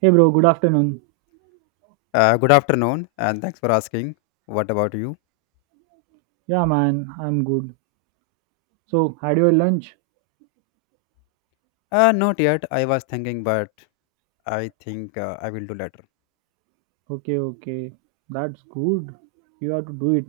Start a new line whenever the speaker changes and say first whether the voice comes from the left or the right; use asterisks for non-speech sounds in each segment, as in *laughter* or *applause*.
right: Hey bro, good afternoon.
left: Good afternoon, and thanks for asking. What about you?
right: Yeah man, I'm good. So, had your lunch?
left: Not yet. I was thinking, but I think I will do later.
right: Okay, okay. That's good. You have to do it.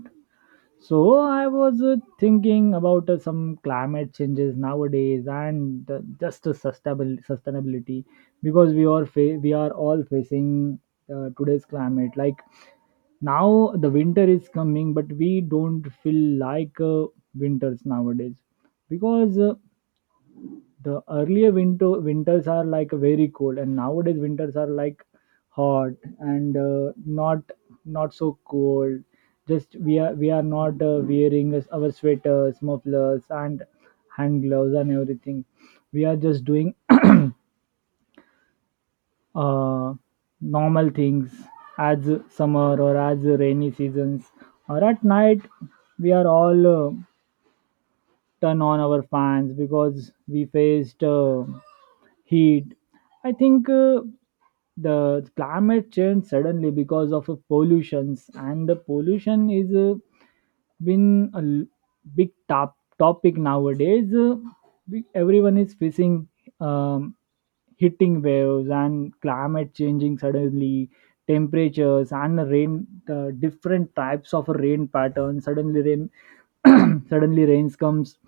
right: So, I was thinking about some climate changes nowadays and just sustainable sustainability because we are we are all facing today's climate like now the winter is coming but we don't feel like winters nowadays because the earlier winters are like very cold and nowadays winters are like hot and not so cold, just we are not wearing our sweaters, mufflers and hand gloves and everything. We are just doing uh, normal things as summer or as rainy seasons, or at night we are all turn on our fans because we faced heat. I think the climate changed suddenly because of pollutions, and the pollution is been big topic nowadays. Everyone is facing um, hitting waves and climate changing suddenly temperatures and rain, the different types of rain patterns, suddenly rain. *clears throat* Suddenly rains comes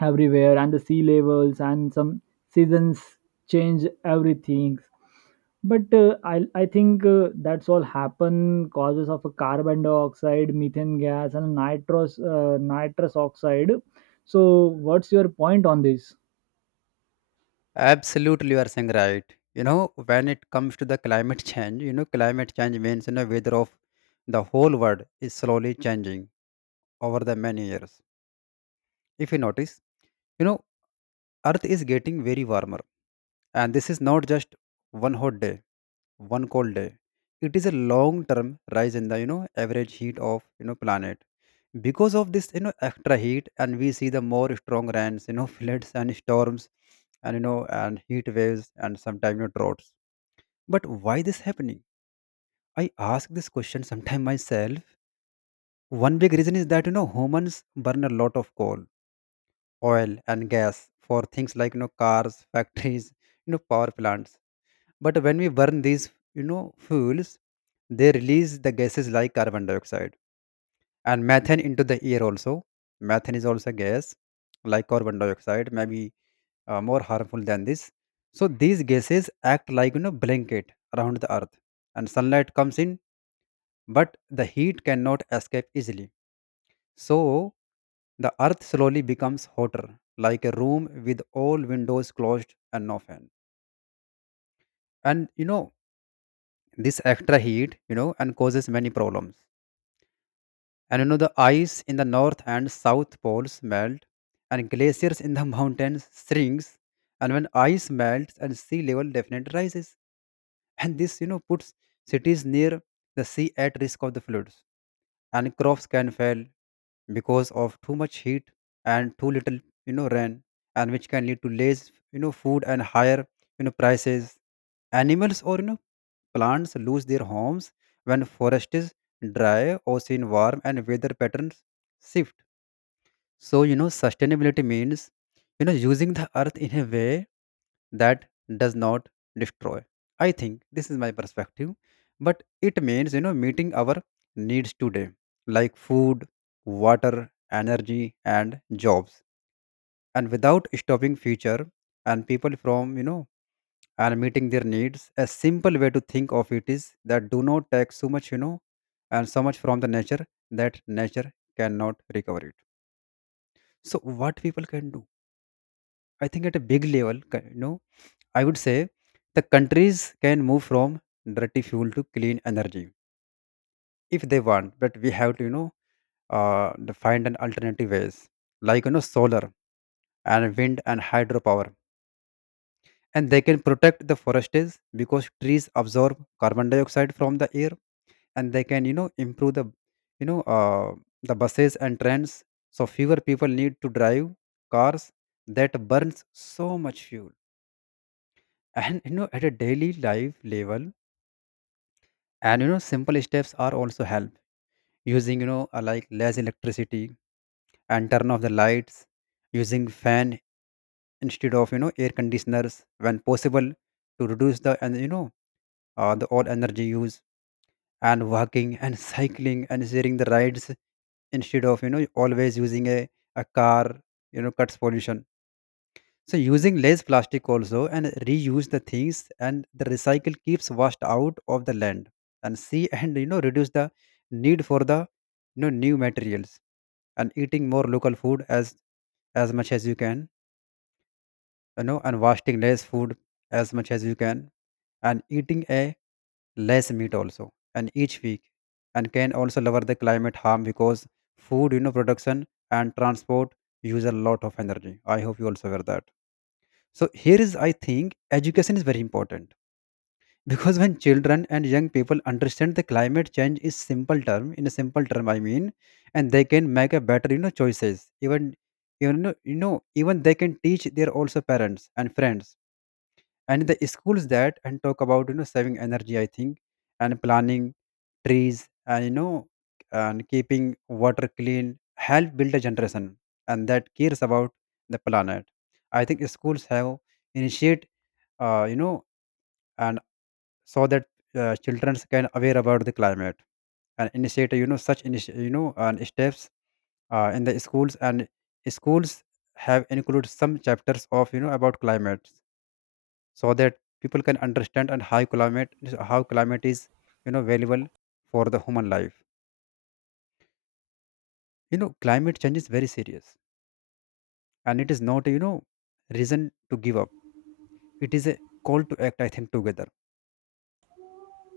right: everywhere, and the sea levels and some seasons change everything. But I think that's all happen causes of a carbon dioxide, methane gas and nitrous oxide. So what's your point on this?
left: Absolutely, you are saying right. When it comes to the climate *laughs* change, climate change means weather of the whole world is slowly changing over the many years. If you notice, you know, Earth is getting very warmer, and this is not just one hot day, one cold day. It is a long-term rise in the average heat of planet. Because of this extra heat, and we see the more strong rains, *laughs* floods and storms, and and heat waves and sometimes droughts. But why this happening? I ask this question sometime myself. One big reason is that humans burn a lot of coal, oil, and gas for things like cars, *laughs* factories, power plants. But when we burn these fuels, they release the gases like carbon dioxide and methane into the air. Also, methane is also a gas like carbon dioxide, maybe more harmful than this. So these gases act like blanket around the earth, and sunlight comes in but the heat cannot escape easily. So the earth slowly becomes hotter, like a room with all windows closed and no fan. And this extra heat, and causes many problems. And the ice in the north and south poles melt, and glaciers in the *laughs* mountains shrinks. And when ice melts and sea level definitely rises, and this puts cities near the sea at risk of the floods, and crops can fail because of too much heat and too little rain, and which can lead to less food and higher prices. Animals or plants lose their homes when forest is dry, ocean warm, and weather patterns shift. So, sustainability means, using the earth in a way that does not destroy. I think this is my perspective, but it means, meeting our needs today, like food, water, energy, and jobs, and without stopping future and people from, and meeting their needs. A simple way to think of it is that do not take so much, and so much from the nature that nature cannot recover it. So, what people can do? I think at a big level, I would say the countries can move from dirty fuel to clean energy if they want, but we have to, the find an alternative ways like solar and wind and hydropower, and they can protect the forests because trees absorb carbon dioxide from the air, and they can, improve the, you know, uh, buses and trains, so fewer people need to drive cars that burns so much fuel. And at a daily life level, and simple steps are also help, using like less electricity and turn off the lights, using fan instead of air conditioners when possible to reduce the and the all energy use. And walking and *laughs* cycling and sharing the rides, instead of always using a car, cuts pollution. So using less plastic also, and reuse the things and the recycle keeps washed out of the land and sea, *laughs* and reduce the need for the new materials, and eating more local food as much as you can, and wasting less food as much as you can, and eating a less meat also and each week and can also lower the climate harm because food production and transport use a lot of energy. I hope you also aware that. So here is I think education is very important, because when children and young people understand the climate change is simple term, in a simple term I mean, and they can make a better choices, even even they can teach their also parents and friends and the schools that and talk about saving energy, I think, and planning trees and and keeping water clean help build a generation and that cares about the planet. I think schools have initiate uh, you know, and so that children can aware about the climate and initiate, such and steps in the schools and schools have included some chapters of about climate, so that people can understand and how climate is valuable for the human life. Climate change is very serious, and it is not reason to give up. It is a call to act, I think, together.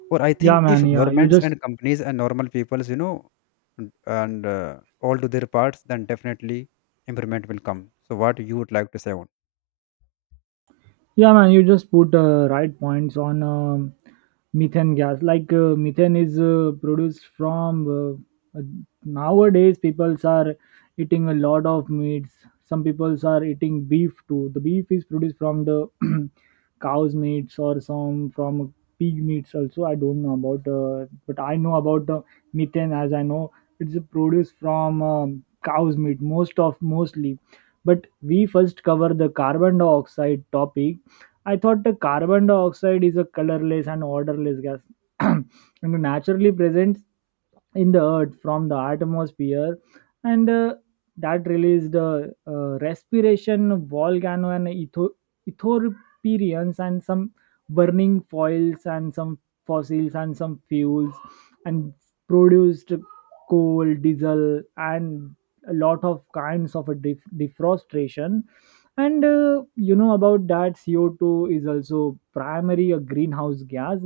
left: Or I
right: Yeah
left: think if
right: man, yeah. You
left: governments
right: just
left: and companies and normal peoples, and and all do their parts, then definitely improvement will come. So, what you would like to say on?
right: Yeah, man, you just put right points on methane gas. Like methane is produced from nowadays, people are eating a lot of meats. Some people are eating beef too. The beef is produced from the *clears throat* cow's meats or some from pig meats also. I don't know about, but I know about methane. As I know, it's produced from cow's meat mostly. But we first cover the carbon dioxide topic. I thought the carbon dioxide is a colorless and odorless gas *clears throat* and naturally present in the earth from the atmosphere, and that released the respiration, volcano and ethiopians and some burning foils and some fossils and some fuels and produced coal, diesel and a lot of kinds of defrostration. And you know about that co2 is also primary a greenhouse gas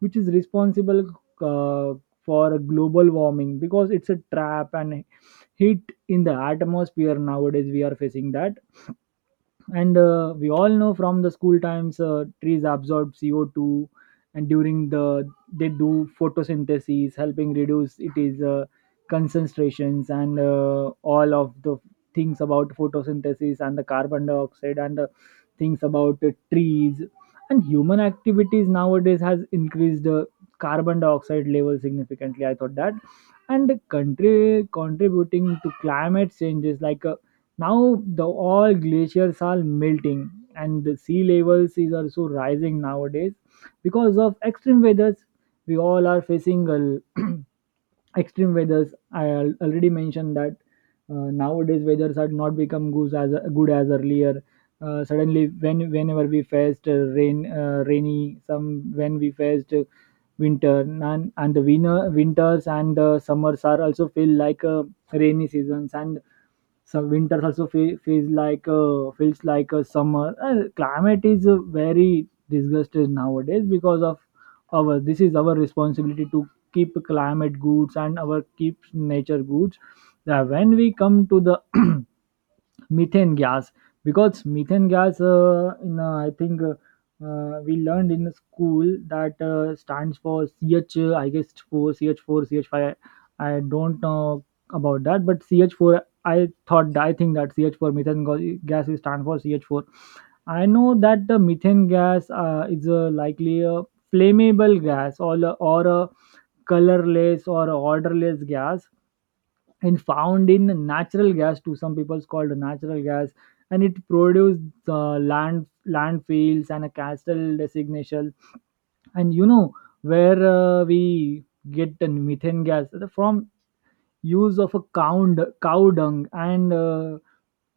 right: which is responsible uh, for global warming because it's a trap and heat in the atmosphere. Nowadays we are facing that, and we all know from the school times trees absorb co2, and during the they do photosynthesis, helping reduce it is concentrations and all of the things about photosynthesis and the carbon dioxide and the things about the trees. And human activities nowadays has increased the carbon dioxide level significantly, I thought that. And the country contributing to climate changes, like now the all glaciers are melting and the sea levels is also rising nowadays because of extreme weathers. We all are facing a *clears throat* extreme weathers. Already mentioned that nowadays weathers are not become good, as good as earlier. Suddenly, whenever we faced rain, rainy, some when we faced winter, and the winters and the summers are also feel like rainy seasons, and some winters also feels like a summer. Climate is very disgusted nowadays because of our. This is our responsibility to keep climate goods and our keep nature goods. Now, when we come to the *clears throat* methane gas, because methane gas in I think we learned in the school that stands for ch I guess, 4, ch4, ch5, I don't know about that, but ch4, I think that gas is stand for ch4. I know that the methane gas is likely a flammable gas or a colorless or a odorless gas, and found in natural gas. To some people's called natural gas. And it produced landfills and a castle designation. And you know where we get the methane gas from: use of a cow, cow dung and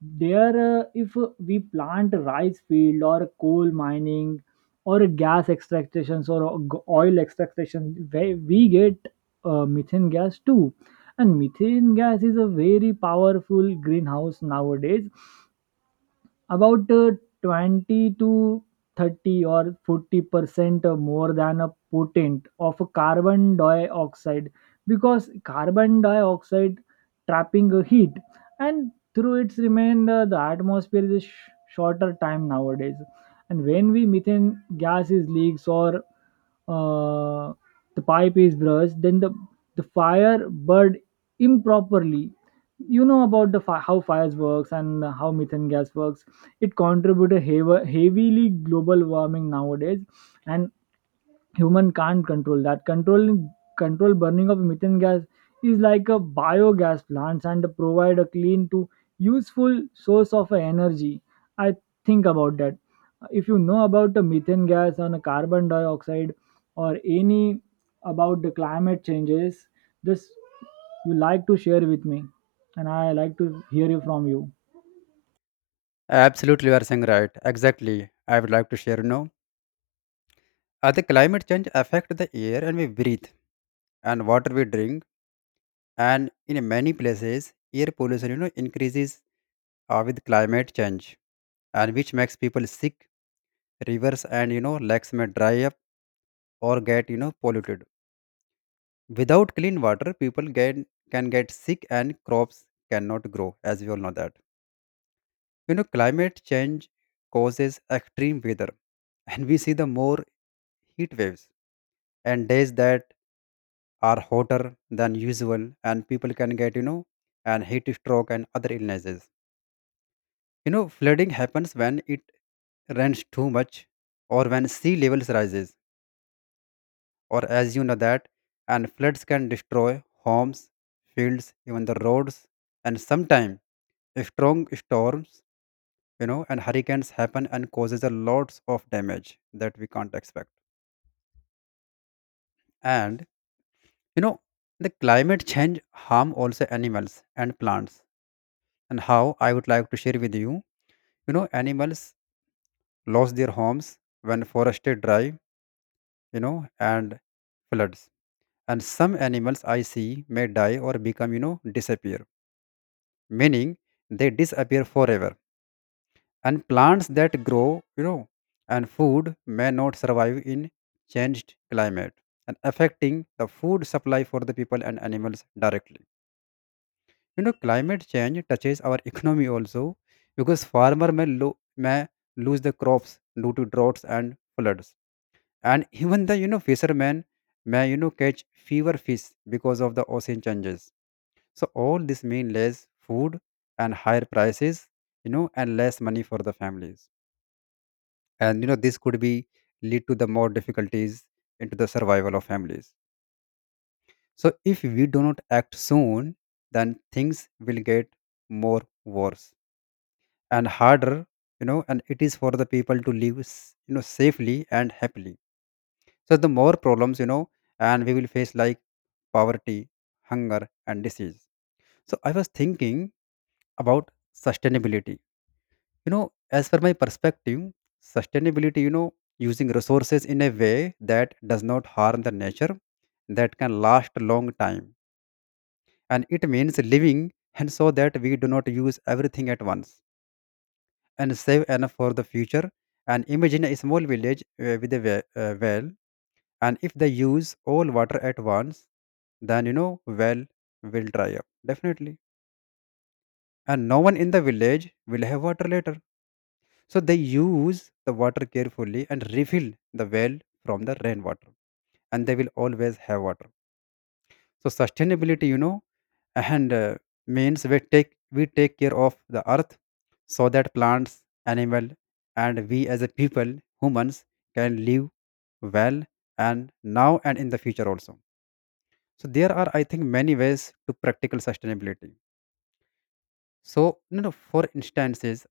right: there if we plant a rice field, or a coal mining, or a gas extractions, or a oil extraction, where we get methane gas too. And methane gas is a very powerful greenhouse nowadays, about 20 to 30 or 40% more than a potent of a carbon dioxide, because carbon dioxide trapping a heat, and through its remainder the atmosphere is a shorter time nowadays. And when we methane gas is leaks, or uh, the pipe is brushed, then the fire burned improperly. You know about the how fires works and how methane gas works, it contributed heavily global warming nowadays. And human can't control that. Control burning of methane gas is like a biogas plants and provide a clean to useful source of energy, I think about that. If you know about the methane gas and the carbon dioxide, or any about the climate changes, just you like to share with me, and I like to hear you from you.
left: Absolutely, you are saying right. Exactly. I would like to share, the climate change affect the air and we breathe and water we drink. And in many places, air pollution, increases with climate change, and which makes people sick. Rivers and, lakes may dry up or get, polluted. Without clean water, people get, can get sick and crops cannot grow, as we all know that. Climate change causes extreme weather, *laughs* and we see the more heat waves and days that are hotter than usual, and people can get, and heat stroke and other illnesses. Flooding happens when it rains too much or when sea levels rises, or as you know that, and floods can destroy homes, fields, even the roads, and sometimes strong storms and hurricanes happen and causes a lots of damage that we can't expect. And you know the climate change harm also animals and plants, and how I would like to share with you. You know Animals lost their homes when forested dry, you know and floods, and some animals I see may die or become disappear, meaning they disappear forever. And plants that grow you know and food may not survive in changed climate, and affecting the food supply for the people and animals directly. Climate change touches our *laughs* economy also, because farmer may lose the crops due to droughts and floods, and even the fishermen may catch fewer fish because of the ocean changes. So all this mean less food and higher prices, and less money for the families. And this could be lead to the more difficulties into the survival of families. So if we do not act soon, then things will get more worse and harder, and it is for the people to live safely and happily. So the more problems, and we will face like poverty, hunger, and disease. So I was thinking about sustainability. As per my perspective, sustainability, using resources in a way that does not harm the nature, that can last a long time. And it means living, and so that we do not use everything at once and save enough for the future. And imagine a small village with a well, and if they use all water at once, then well will dry up definitely. And no one in the village will have water later. So they use the water carefully and refill the well from the rainwater, and they will always have water. So sustainability, you know, and means we take care of the earth, so that plants, animal, and we as a people, humans, can live well, and now and in the future also. So there are, I think, many ways to practical sustainability. So for instances,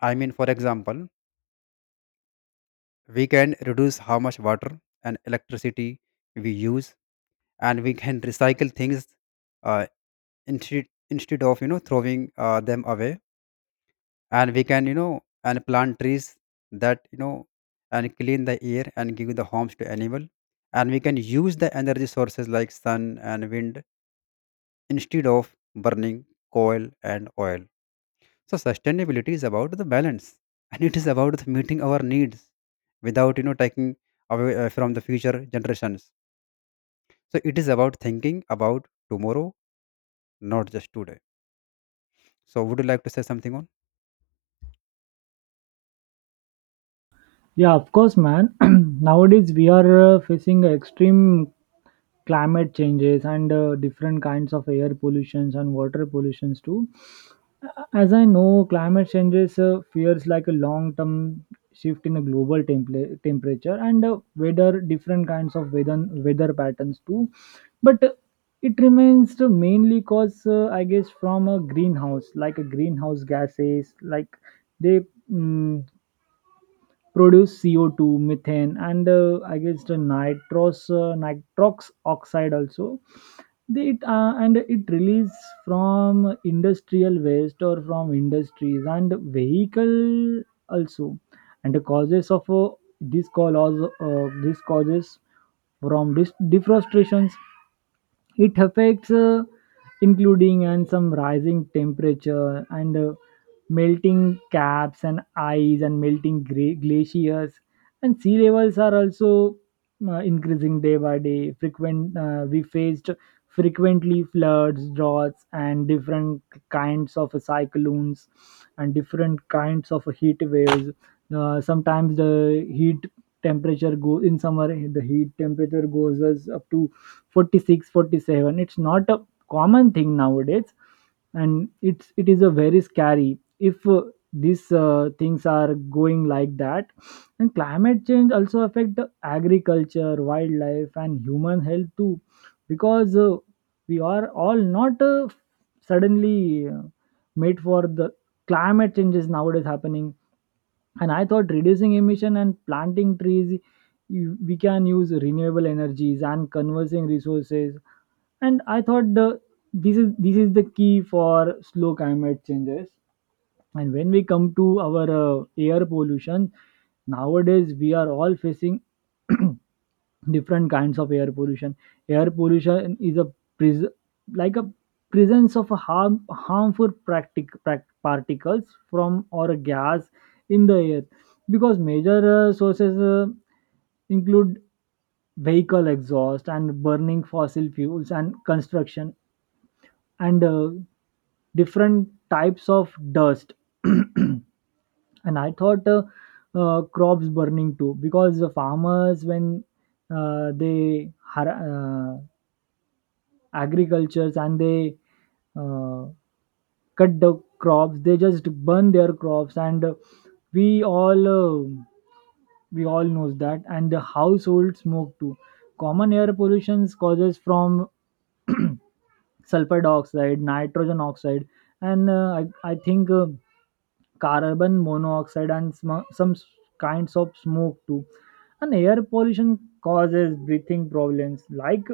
left: I mean, for example. We can reduce how much water and electricity we use, and we can recycle things uh, instead of throwing them away. And we can and plant trees that and clean the air and give the homes to animal. And we can use the energy sources like sun and wind instead of burning coal and oil. So sustainability is about the balance, and it is about the meeting our needs without taking away from the future generations. So it is about thinking about tomorrow, not just today. So would you like to say something on?
right: Yeah, of course, man. *clears throat* Nowadays, we are facing extreme climate changes and different kinds of air pollutions and water pollutions too. As I know, climate changes fears like a long-term shift in a global temperature and weather, different kinds of weather patterns too. But it remains to mainly cause, I guess, from a greenhouse, like a greenhouse gases, like they mm produce CO2, methane, and I guess the nitrox oxide also. And it release from industrial waste, or from industries and vehicle also. And the causes of this causes from deforestation. It affects including and some rising temperature, and melting caps and ice, and melting glaciers, and sea levels are also increasing day by day. Frequent We faced frequently floods, droughts, and different kinds of cyclones, and different kinds of heat waves. Sometimes the heat temperature go in summer, the heat temperature goes as up to 46, 47. It's not a common thing nowadays, and it is a very scary if these things are going like that. And climate change also affect the agriculture, wildlife and human health too, because we are all not suddenly made for the climate changes nowadays happening. And I thought, reducing emission and planting trees, we can use renewable energies and conversing resources, and I thought the, this is the key for slow climate changes. And when we come to our air pollution, nowadays we are all facing *clears throat* different kinds of air pollution. Air pollution is pres- like a presence of a harmful particles from or a gas in the air. Because major sources include vehicle exhaust and burning fossil fuels and construction, and different types of dust, *clears throat* and I thought crops burning too, because the farmers, when they agricultures, and they uh, cut the crops, they just burn their crops, and we all uh, we all knows that, and the household smoke too. Common air pollution causes from sulfur dioxide, nitrogen oxide, and I think carbon monoxide and some kinds of smoke too. And air pollution causes breathing problems. Like,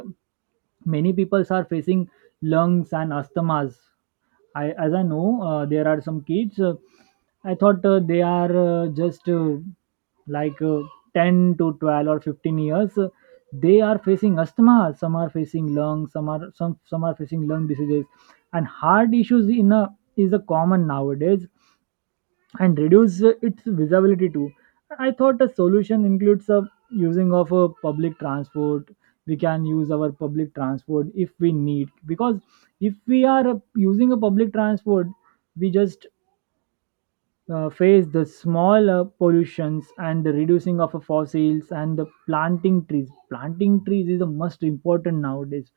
right: many people are facing lungs and asthmas. I As I know there are some kids, I thought they are just like 10 to 12 or 15 years they are facing asthma. Some are facing lungs. Some are facing lung diseases and heart issues in a is a common nowadays, and reduce its visibility too. I thought a solution includes a using of a public transport. We can use our public transport if we need, because if we are using a public transport, we just face the small pollutions and the reducing of fossils, and the planting trees. Planting trees is the most important nowadays.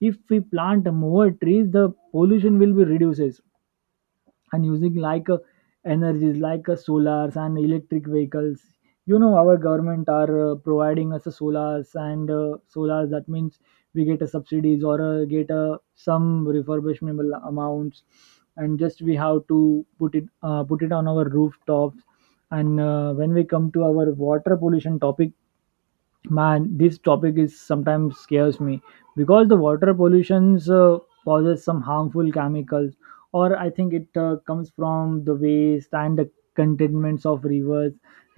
right: If we plant more trees, the pollution will be reduces. And using like energies like solars and electric vehicles. You know, our government are providing us a solars, and solars that means we get a subsidies or get some refurbishable amounts, and just we have to put it on our rooftops. And when we come to our water pollution topic, man, this topic is sometimes scares me, because the water pollutions causes some harmful chemicals, or I think it comes from the waste and the contaminants of rivers,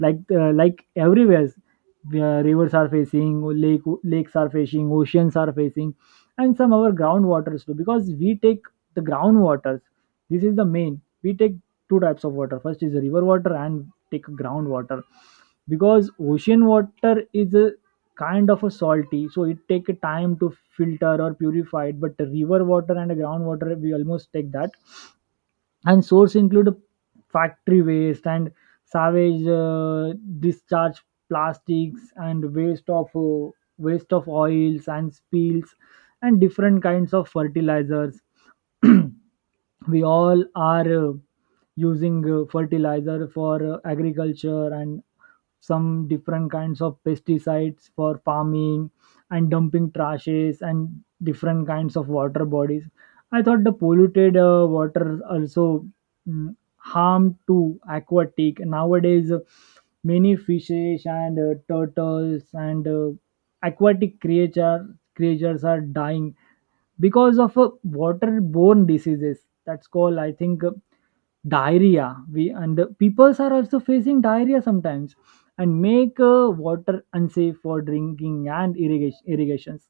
right: like everywhere. Rivers are facing, lakes are facing, oceans are facing, and some our groundwaters too, because we take the groundwaters. This is the main we take two types of water: first is river water, and take groundwater, because ocean water is a kind of a salty, so it take a time to filter or purify it. But the river water and the groundwater we almost take that. And source include factory waste and savage discharge, plastics, and waste of oils and spills, and different kinds of fertilizers. *clears throat* We all are using fertilizer for agriculture, and some different kinds of pesticides for farming, and dumping trashes and different kinds of water bodies. I thought the polluted water also harm to aquatic. Nowadays many fishes and turtles and aquatic creatures are dying because of waterborne diseases. That's called, I think, diarrhea. We and the peoples are also facing diarrhea sometimes, and make water unsafe for drinking and irrigations,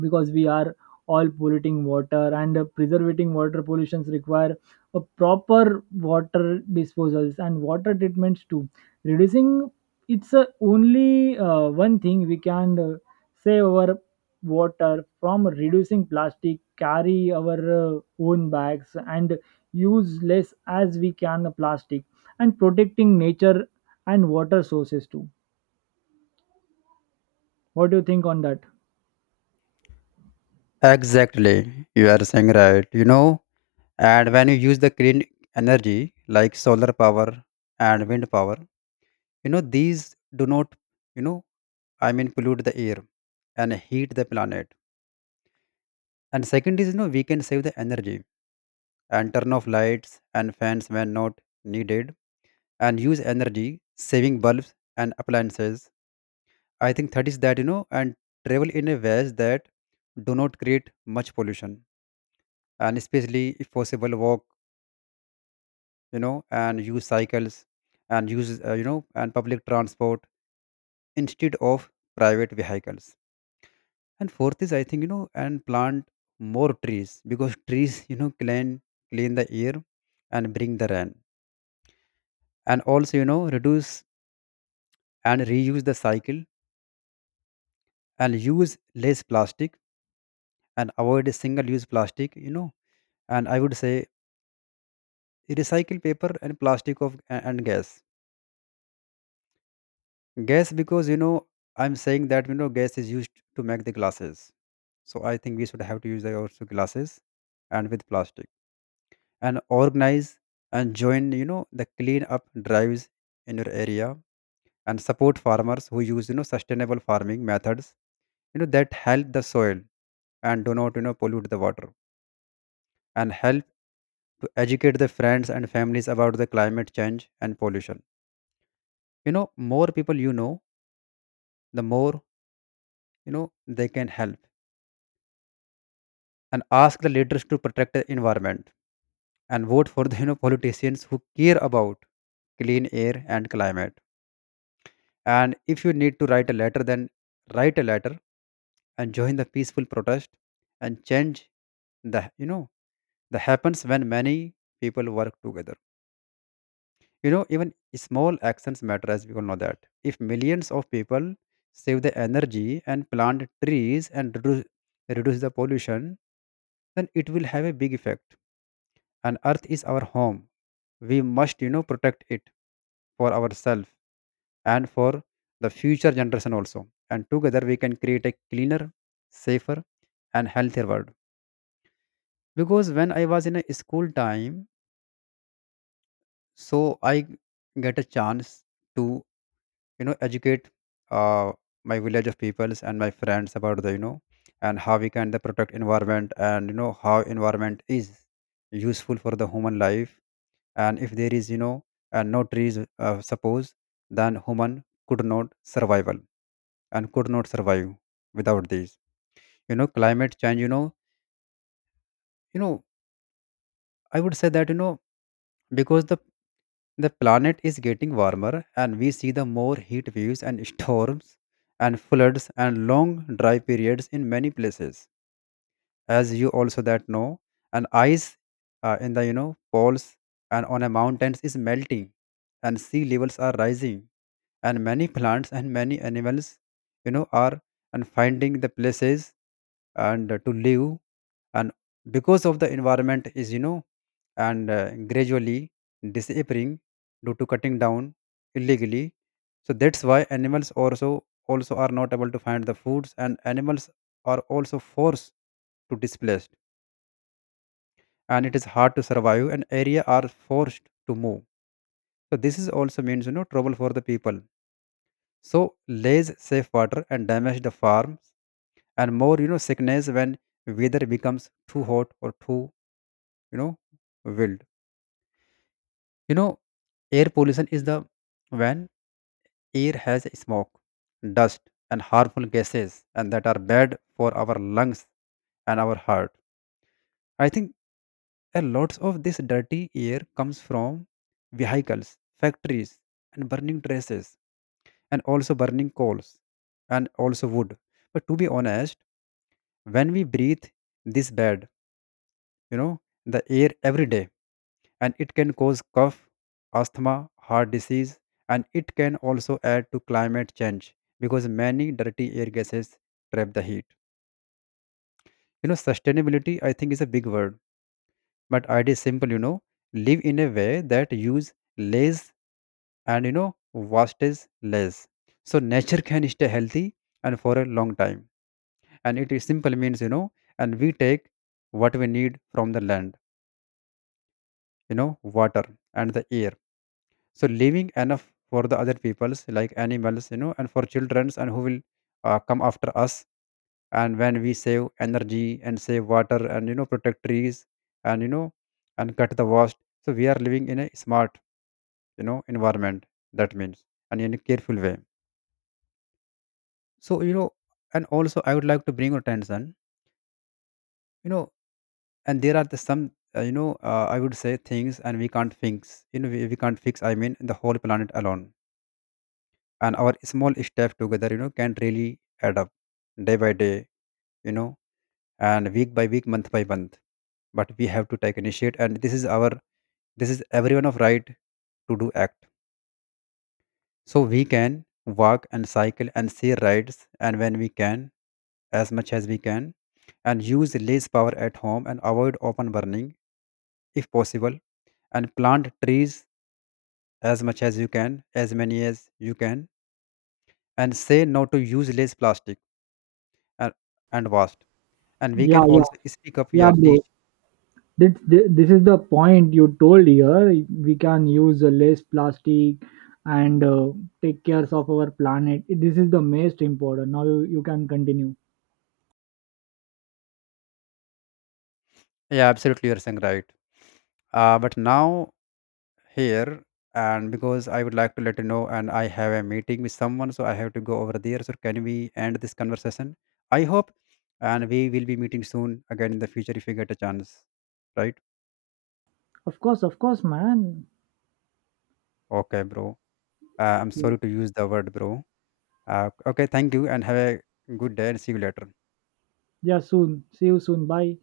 right: because we are all polluting water. And preserving water pollutions require a proper water disposals and water treatments too. Reducing, it's only one thing we can save our water from: reducing plastic, carry our own bags, and use less as we can plastic, and protecting nature and water sources too. What do you think on that?
left: Exactly, you are saying right. And when you use the clean energy like solar power and wind power, these do not, you know I mean, pollute the air and heat the planet. And second is, we can save the energy, and turn off lights and fans when not needed, and use energy saving bulbs and appliances. I think that is that, and travel in a ways that do not create much pollution, and especially if possible walk, and use cycles, and use, and public transport instead of private vehicles. And fourth is, I think, and plant more trees *laughs* because trees, clean the air, and bring the rain, and also reduce and reuse the cycle, and use less plastic, and avoid single use plastic, and I would say recycle paper and plastic and gas because, I'm saying that, gas is used to make the glasses, so I think we should have to use the also glasses, and with plastic, and organize, and join the clean up drives in your area, and support farmers who use sustainable farming methods, that help the soil and do not, pollute the water, and help to educate the friends and families about the climate change and pollution you know More people, the more, you know they can help, and ask the leaders to protect the environment, and vote for the *laughs* politicians who care about clean air and climate, and if you need to write a letter, then write a letter, and join the peaceful protest, and change the that happens when many people work together. Even small actions matter, as we all know that. If millions of people save the energy and plant trees and reduce the pollution, then it will have a big effect. And earth is our home. We must, protect it for ourselves and for the future generation also. And together we can create a cleaner, safer, and healthier world. Because when I was in a school time, so I get a chance to educate, uh, my village of peoples and my friends about the and how we can the protect environment, and how environment is useful for the human life, and if there is, and no trees, suppose, then human could not survival and could not survive without these, climate change. You know I would say that, because the planet is getting warmer, and we see the more heat waves and storms and floods and long dry periods in many places, as you also that know. And ice, in the, poles and on a mountains is melting, and sea levels are rising, and many plants and many animals, are and finding the places and to live, and because of the environment is, and gradually disappearing due to cutting down illegally. So that's why animals also are not able to find the foods, and animals are also forced to displaced, and it is hard to survive, and area are forced to move. So this is also means, trouble for the people, so lays safe water and damage the farms, and more, sickness when weather becomes too hot or too, know wild. You know, air pollution is the when air has smoke, dust, and harmful gases, and that are bad for our lungs and our heart. I think a lot of this dirty air comes from vehicles, factories, and burning traces, and also burning coals, and also wood. But to be honest, when we breathe this bad, the air every day. And it can cause cough, asthma, heart disease, and it can also add to climate change because many dirty air gases trap the heat. Sustainability I think is a big word, but idea is simple, live in a way that use less and wastes less. So nature can stay healthy and for a long time. And it is simple means, and we take what we need from the land, water and the air, so leaving enough for the other peoples like animals, and for childrens and who will, come after us, and when we save energy and save water and protect trees, and you know and cut the waste, so we are living in a smart, environment, that means and in a careful way. So, and also I would like to bring attention, you know and there are the some, I would say things and we can't fix, we can't fix, I mean, the whole planet alone, and our small step together, can really add up day by day, you know and week by week, month by month. But we have to take initiate, and this is our, this is everyone of right, to do act. So we can walk and cycle and see rides and when we can, as much as we can, and use less power at home, and avoid open burning if possible, and plant trees as much as you can, as many as you can, and say no to use less plastic, and, and waste, and we can
right: Yeah, yeah,
left: also speak up,
right: yeah,
left: yeah,
right: bro.
left: teach.
right: This is the point you told here. We can use less plastic, and take cares of our planet. This is the most important. Now, you can continue.
left: Yeah, absolutely, you're saying right. But now, here, and because I would like to let you know, and I have a meeting with someone, so I have to go over there, so can we end this conversation? I hope, and we will be meeting soon again in the future if you get a chance, right?
right: Of course, man.
left: Okay, bro. I'm sorry to use the word bro. Okay, thank you, and have a good day, and see you later.
right: Yeah, soon. See you soon. Bye.